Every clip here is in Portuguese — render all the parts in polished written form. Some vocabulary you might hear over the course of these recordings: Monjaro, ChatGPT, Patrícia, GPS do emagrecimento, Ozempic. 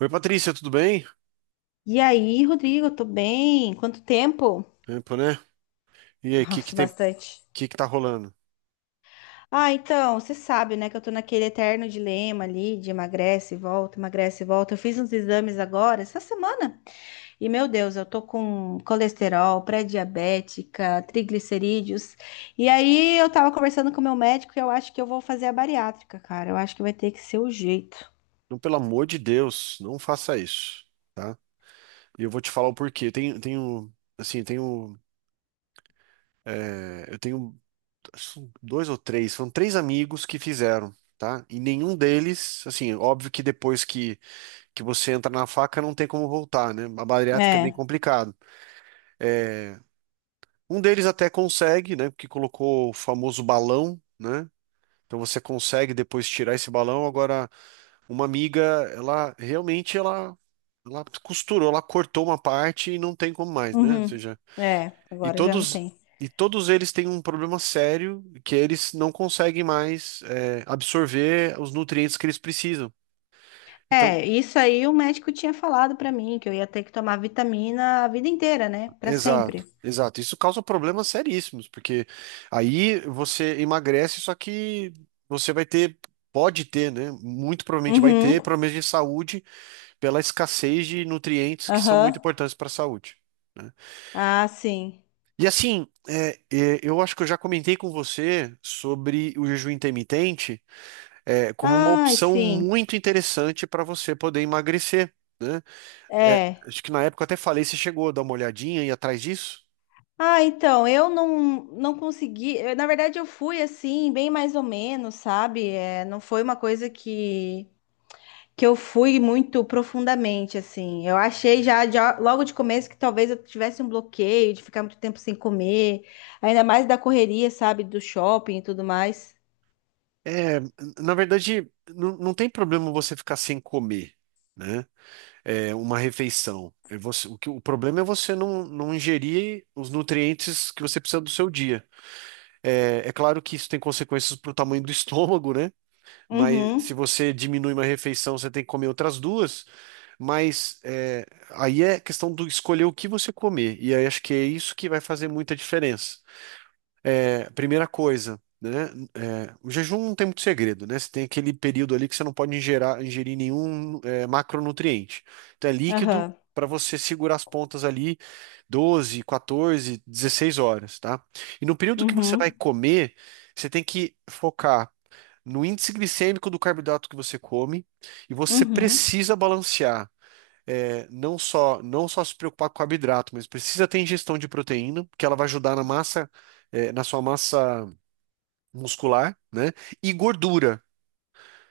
Oi, Patrícia, tudo bem? E aí, Rodrigo, tô bem? Quanto tempo? Tempo, né? E aí, o que que Nossa, tem, bastante. Que tá rolando? Ah, então, você sabe, né, que eu tô naquele eterno dilema ali de emagrece e volta, emagrece e volta. Eu fiz uns exames agora, essa semana, e meu Deus, eu tô com colesterol, pré-diabética, triglicerídeos. E aí, eu tava conversando com o meu médico e eu acho que eu vou fazer a bariátrica, cara. Eu acho que vai ter que ser o jeito. Não, pelo amor de Deus, não faça isso, tá? E eu vou te falar o porquê. Eu Tenho, tenho, assim, tenho, é, eu tenho acho, dois ou três, são três amigos que fizeram, tá? E nenhum deles, assim, óbvio que depois que você entra na faca não tem como voltar, né? A bariátrica é bem É, complicado. É, um deles até consegue, né? Porque colocou o famoso balão, né? Então você consegue depois tirar esse balão, agora uma amiga, ela realmente, ela costurou, ela cortou uma parte e não tem como mais, né? Ou uhum. seja, É, e agora já não todos tem. e todos eles têm um problema sério que eles não conseguem mais absorver os nutrientes que eles precisam. Então, É, isso aí o médico tinha falado pra mim, que eu ia ter que tomar vitamina a vida inteira, né? Pra sempre. exato, exato. Isso causa problemas seríssimos, porque aí você emagrece, só que você vai ter Pode ter, né? Muito provavelmente vai Uhum, ter problemas de saúde pela escassez de nutrientes que são muito aham. importantes para a saúde, né? Ah, sim. E assim, eu acho que eu já comentei com você sobre o jejum intermitente, como uma Ai, opção sim. muito interessante para você poder emagrecer, né? É, É. acho que na época eu até falei, você chegou a dar uma olhadinha e atrás disso. Ah, então, eu não consegui. Na verdade, eu fui assim, bem mais ou menos, sabe? É, não foi uma coisa que eu fui muito profundamente, assim. Eu achei já logo de começo que talvez eu tivesse um bloqueio de ficar muito tempo sem comer, ainda mais da correria, sabe? Do shopping e tudo mais. É, na verdade, não tem problema você ficar sem comer, né? É, uma refeição. O problema é você não ingerir os nutrientes que você precisa do seu dia. É, é claro que isso tem consequências para o tamanho do estômago, né? Mas se Uhum. você diminui uma refeição, você tem que comer outras duas. Mas é, aí é questão do escolher o que você comer. E aí acho que é isso que vai fazer muita diferença. É, primeira coisa, né? O jejum não tem muito segredo, né? Você tem aquele período ali que você não pode ingerir nenhum macronutriente. Então é líquido Aham. para você segurar as pontas ali 12, 14, 16 horas, tá? E no período que você vai Uhum. comer, você tem que focar no índice glicêmico do carboidrato que você come e você Uhum. precisa balancear. Não só se preocupar com o carboidrato, mas precisa ter ingestão de proteína, que ela vai ajudar na massa, na sua massa muscular, né? E gordura.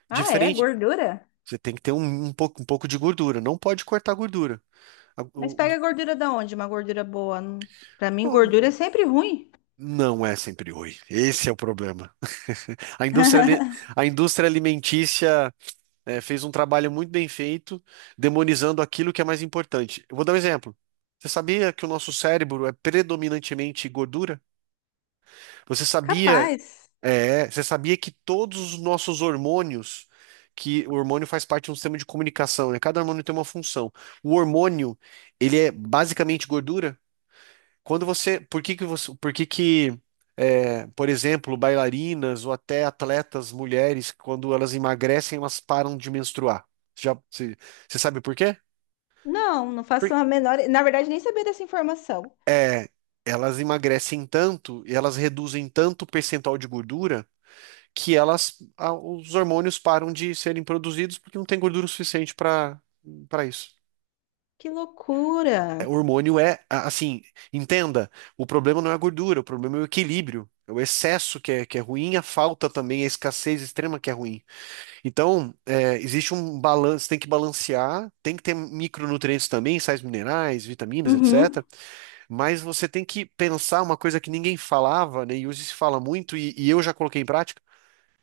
Ah, é? Diferente, Gordura? você tem que ter um pouco de gordura. Não pode cortar gordura. A- Mas o- pega gordura da onde? Uma gordura boa? Pra mim, o- gordura é sempre ruim. não é sempre ruim. Esse é o problema. A indústria, ali- a indústria alimentícia, é, fez um trabalho muito bem feito, demonizando aquilo que é mais importante. Eu vou dar um exemplo. Você sabia que o nosso cérebro é predominantemente gordura? Você sabia, Capaz. Você sabia que todos os nossos hormônios, que o hormônio faz parte de um sistema de comunicação, né? Cada hormônio tem uma função. O hormônio, ele é basicamente gordura? Quando você, por que que você, por que que, é, Por exemplo, bailarinas ou até atletas mulheres, quando elas emagrecem, elas param de menstruar? Já, você, você sabe por quê? Não, não faço Por- a menor. Na verdade, nem sabia dessa informação. é, Elas emagrecem tanto e elas reduzem tanto o percentual de gordura que os hormônios param de serem produzidos porque não tem gordura suficiente para isso. Que O loucura. hormônio assim, entenda, o problema não é a gordura, o problema é o equilíbrio, é o excesso que é ruim, a falta também, a escassez extrema que é ruim. Então, é, existe um balanço, tem que balancear, tem que ter micronutrientes também, sais minerais, vitaminas, Uhum. etc. Mas você tem que pensar uma coisa que ninguém falava, né, e hoje se fala muito, e eu já coloquei em prática,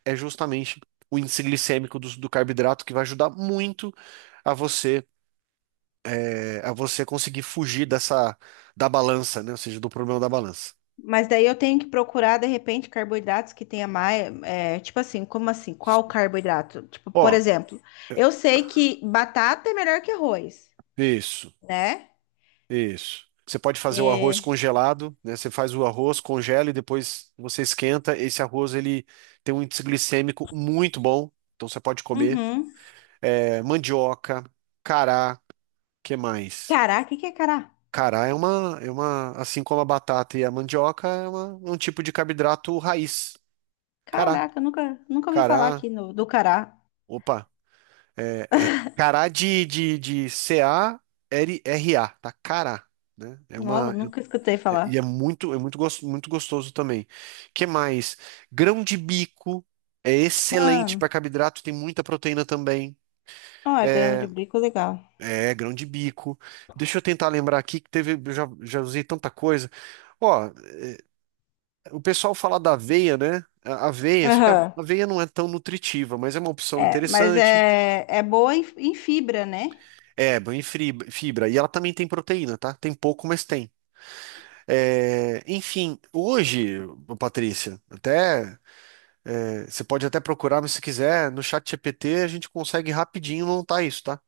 é justamente o índice glicêmico do carboidrato, que vai ajudar muito a você a você conseguir fugir dessa da balança, né? Ou seja, do problema da balança. Mas daí eu tenho que procurar, de repente, carboidratos que tenha mais. É, tipo assim, como assim? Qual carboidrato? Tipo, por Ó, exemplo, eu sei que batata é melhor que arroz, isso, né? isso. Você pode fazer o arroz É... congelado, né? Você faz o arroz, congela e depois você esquenta. Esse arroz ele tem um índice glicêmico muito bom, então você pode comer. Uhum. É, mandioca, cará, que mais? Cará, o que que é cará? Cará é uma, assim como a batata e a mandioca, é um tipo de carboidrato raiz. Cará, Caraca, nunca ouvi falar cará, aqui do cará. opa. é, Cará de, de C-A-R-R-A, tá? Cará, né? Nossa, nunca escutei E é falar. muito, muito gostoso também. Que mais? Grão de bico é excelente Ah, para carboidrato, tem muita proteína também. ó, é grama de bico, legal. É, grão de bico. Deixa eu tentar lembrar aqui que teve, já usei tanta coisa. Ó, o pessoal fala da aveia, né? A aveia, só que a Aham. aveia não é tão nutritiva, mas é uma opção É, mas interessante. é, é boa em, em fibra, né? Fibra. E ela também tem proteína, tá? Tem pouco, mas tem. É, enfim, hoje, ô Patrícia, até você pode até procurar, mas se quiser, no chat GPT a gente consegue rapidinho montar isso, tá?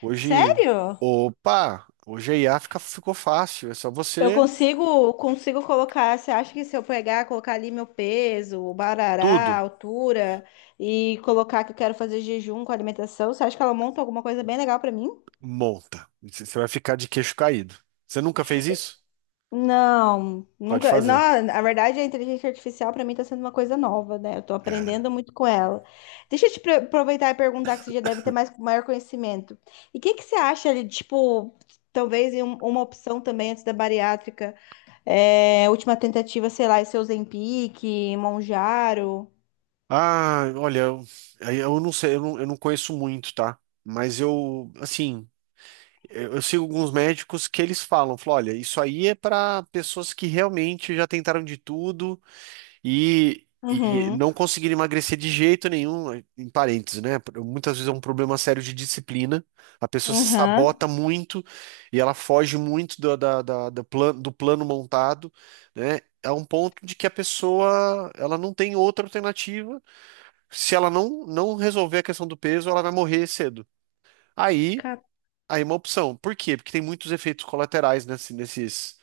Hoje, Sério? opa, hoje a IA ficou fácil, é só Eu você consigo, consigo colocar. Você acha que se eu pegar, colocar ali meu peso, o barará, a tudo altura e colocar que eu quero fazer jejum com alimentação, você acha que ela monta alguma coisa bem legal pra mim? monta. Você vai ficar de queixo caído. Você nunca fez isso? Não, Pode nunca. fazer. Não, na verdade, a inteligência artificial para mim está sendo uma coisa nova, né? Eu estou É. aprendendo muito com ela. Deixa eu aproveitar e perguntar que você já deve ter mais maior conhecimento. E o que que você acha ali, tipo, talvez em uma opção também antes da bariátrica, é, última tentativa, sei lá, esse Ozempic, Monjaro. Ah, olha, eu, aí eu não sei, eu não conheço muito, tá? Mas eu, assim. Eu sigo alguns médicos que eles falam, falam, olha, isso aí é para pessoas que realmente já tentaram de tudo e Uhum. não conseguiram emagrecer de jeito nenhum, em parênteses, né? Muitas vezes é um problema sério de disciplina, a pessoa se Uhum. sabota muito e ela foge muito do, da, da- da plan- do plano montado, né? A um ponto de que a pessoa ela não tem outra alternativa. Se ela não resolver a questão do peso, ela vai morrer cedo. Aí Aí é uma opção. Por quê? Porque tem muitos efeitos colaterais nesses,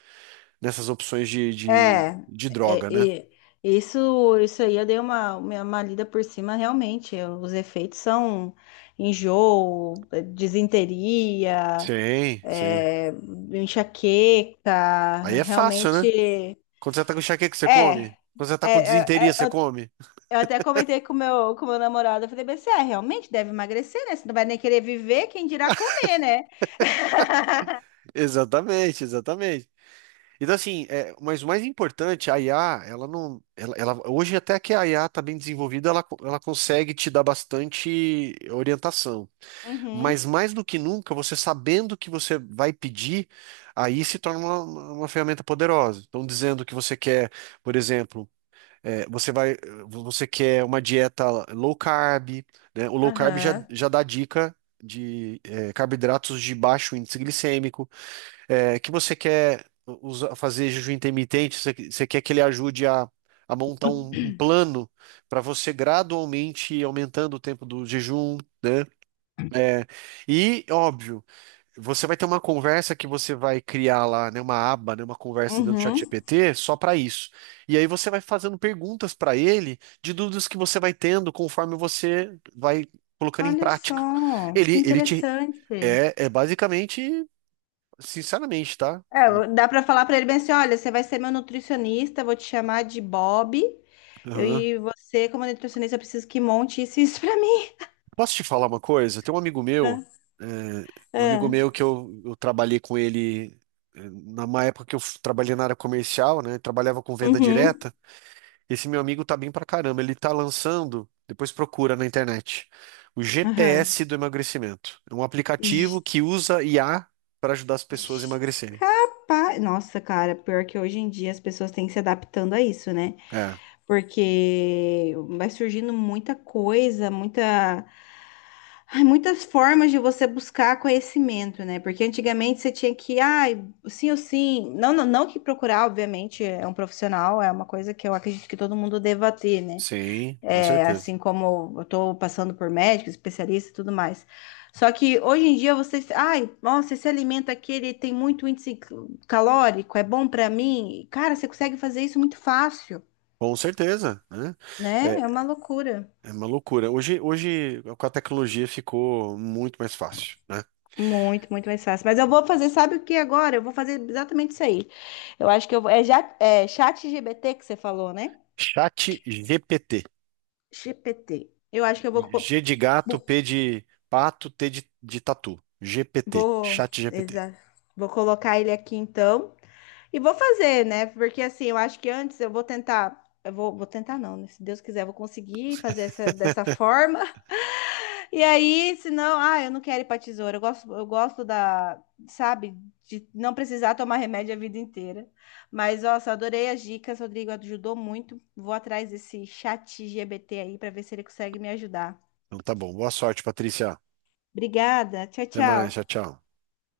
nessas opções É, de droga, né? é, é, isso, isso aí eu dei uma lida por cima, realmente. Os efeitos são enjoo, disenteria, Sim, sim. é, enxaqueca, Aí é fácil, né? realmente. Quando você tá com enxaqueca, você É, come. é, Quando você tá com é, disenteria, você eu come. Até comentei com com meu namorado, eu falei, mas você é, realmente deve emagrecer, né? Você não vai nem querer viver, quem dirá comer, né? Exatamente, exatamente. Então, assim, é, mas o mais importante, a IA, ela não. Hoje, até que a IA tá bem desenvolvida, ela consegue te dar bastante orientação. Uhum, Mas mais do que nunca, você sabendo que você vai pedir, aí se torna uma ferramenta poderosa. Então, dizendo que você quer, por exemplo, eh, você vai, você quer uma dieta low carb, né? O low carb aham, já dá dica de carboidratos de baixo índice glicêmico, eh, que você quer fazer jejum intermitente, você quer que ele ajude a montar um plano para você gradualmente ir aumentando o tempo do jejum. eh, e óbvio, você vai ter uma conversa que você vai criar lá, né, uma aba, né, uma conversa dentro do uhum. ChatGPT só para isso. E aí você vai fazendo perguntas para ele de dúvidas que você vai tendo conforme você vai colocando em Olha prática. só, que Ele, ele te interessante. É basicamente, sinceramente, tá? É, dá para falar para ele bem assim, olha, você vai ser meu nutricionista, vou te chamar de Bob. Eu, Aham. e você, como nutricionista, eu preciso que monte isso e isso para mim. Posso te falar uma coisa? Tem um amigo meu, Ah, é, um amigo ah, meu que eu trabalhei com ele na uma época que eu trabalhei na área comercial, né? Trabalhava com venda uhum, direta. Esse meu amigo tá bem pra caramba. Ele tá lançando, depois procura na internet, o aham. GPS do emagrecimento. É um aplicativo J- que usa IA para ajudar as pessoas a j- emagrecerem. Capaz. Nossa, cara, pior que hoje em dia as pessoas têm que se adaptando a isso, né? É, Porque vai surgindo muita coisa, muita. Ai, muitas formas de você buscar conhecimento, né? Porque antigamente você tinha que, ai, sim ou sim. Não que procurar, obviamente, é um profissional, é uma coisa que eu acredito que todo mundo deva ter, né? sim, com É, certeza. assim como eu tô passando por médico, especialista e tudo mais. Só que hoje em dia você, ai, nossa, esse alimento aqui ele tem muito índice calórico, é bom para mim. Cara, você consegue fazer isso muito fácil, Com certeza, né? É, né? É uma loucura. é uma loucura. Hoje, hoje, com a tecnologia ficou muito mais fácil, né? Muito, muito mais fácil. Mas eu vou fazer, sabe o que agora? Eu vou fazer exatamente isso aí. Eu acho que eu vou. É, já, é chat GPT que você falou, né? Chat GPT. GPT. Eu acho que eu vou. G de gato, P bu- de pato, T de tatu. GPT. Vou. Chat GPT. Exa, vou colocar ele aqui então. E vou fazer, né? Porque assim, eu acho que antes eu vou tentar. Vou tentar, não, né? Se Deus quiser, eu vou conseguir fazer essa, dessa forma. E aí, senão, ah, eu não quero ir pra tesoura. Eu gosto da, sabe, de não precisar tomar remédio a vida inteira. Mas, nossa, adorei as dicas, Rodrigo, ajudou muito. Vou atrás desse chat GBT aí para ver se ele consegue me ajudar. Então tá bom. Boa sorte, Patrícia. Obrigada, tchau, Até tchau. mais. Tchau, tchau.